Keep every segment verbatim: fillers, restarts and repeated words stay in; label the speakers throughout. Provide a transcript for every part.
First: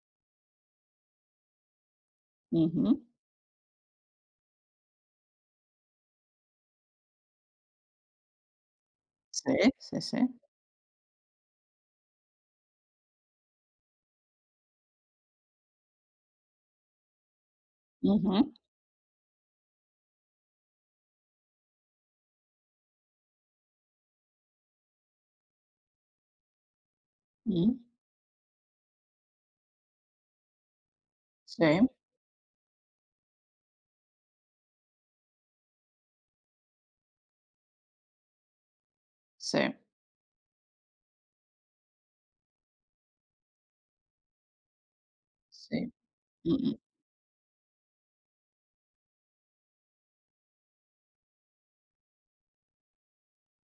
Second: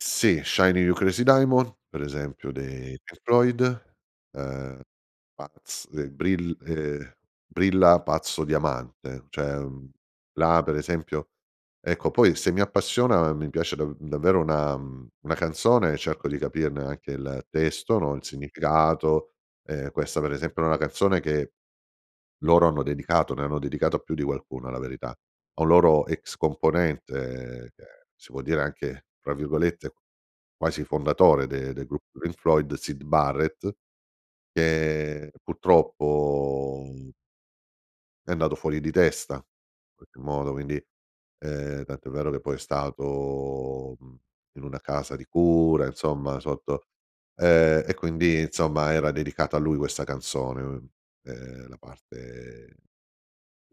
Speaker 1: Sì, Shining You Crazy Diamond, per esempio dei
Speaker 2: Mh-mh.
Speaker 1: Pink Floyd, ehm, pazz de brill ehm, Brilla Pazzo Diamante,
Speaker 2: Sì,
Speaker 1: cioè, mhmm,
Speaker 2: sì, sì.
Speaker 1: là per esempio ecco poi se mi appassiona mi piace da davvero una una canzone e cerco di capirne anche il testo, no, il
Speaker 2: Mh-mh.
Speaker 1: significato. Ehm, questa per esempio è una canzone che loro hanno dedicato, ne hanno dedicato più di qualcuno la verità, a un loro ex componente che
Speaker 2: Mh.
Speaker 1: si può dire anche tra virgolette quasi "fondatore" de del
Speaker 2: Sì.
Speaker 1: gruppo Pink Floyd Syd Barrett, che purtroppo è andato fuori di testa
Speaker 2: Sì.
Speaker 1: in qualche modo, quindi, ehm, tanto è vero che poi è stato, mhmm, in una casa di cura
Speaker 2: Sì,
Speaker 1: insomma,
Speaker 2: mh-mh.
Speaker 1: sotto ehm, e quindi insomma era dedicata a lui questa canzone, ehm la parte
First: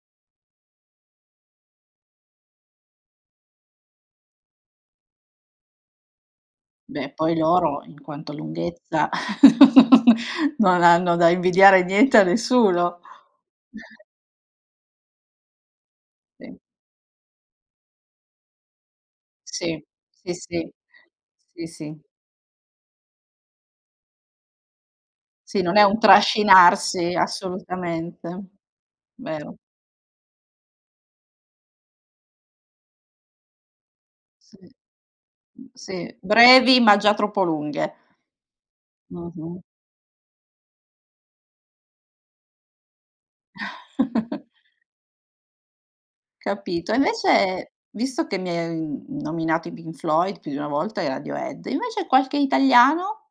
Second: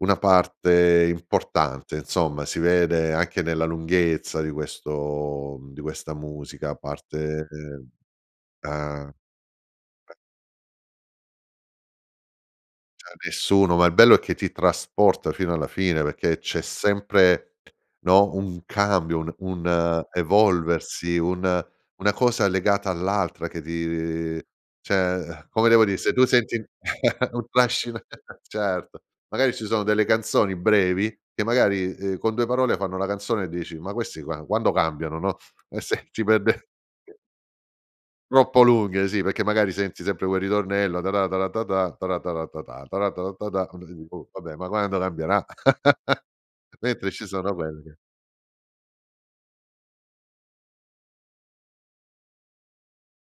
Speaker 1: una parte importante insomma. Si vede anche nella lunghezza di questo di questa musica a
Speaker 2: Beh poi
Speaker 1: parte
Speaker 2: loro
Speaker 1: ehm,
Speaker 2: in quanto lunghezza
Speaker 1: eh.
Speaker 2: non hanno da invidiare niente a nessuno.
Speaker 1: Cioè a nessuno, ma il bello è che ti trasporta fino alla fine perché
Speaker 2: Sì.
Speaker 1: c'è sempre, no, un cambio, un
Speaker 2: Sì.
Speaker 1: un
Speaker 2: Sì, sì.
Speaker 1: evolversi, un
Speaker 2: Sì sì.
Speaker 1: una cosa legata all'altra che ti cioè,
Speaker 2: Sì,
Speaker 1: come
Speaker 2: non è
Speaker 1: devo dire,
Speaker 2: un
Speaker 1: se tu senti
Speaker 2: trascinarsi,
Speaker 1: un fascino,
Speaker 2: assolutamente.
Speaker 1: certo, magari
Speaker 2: Vero.
Speaker 1: ci sono delle canzoni brevi che magari, ehm, con due parole fanno la canzone e dici: "Ma questi qua
Speaker 2: Sì.
Speaker 1: quando cambiano no?"
Speaker 2: Mh
Speaker 1: E se
Speaker 2: sì.
Speaker 1: ci perde
Speaker 2: Brevi ma già
Speaker 1: sì.
Speaker 2: troppo lunghe.
Speaker 1: Troppo lunghe sì, perché
Speaker 2: Mh-mh.
Speaker 1: magari senti sempre quel ritornello tara tara tatà, tara tara tatà, tara tara tatà vabbè, ma quando cambierà?
Speaker 2: Capito e
Speaker 1: Mentre ci sono
Speaker 2: invece,
Speaker 1: quelle che
Speaker 2: visto che mi hai nominato i Pink Floyd più di una volta e i Radiohead, invece qualche italiano?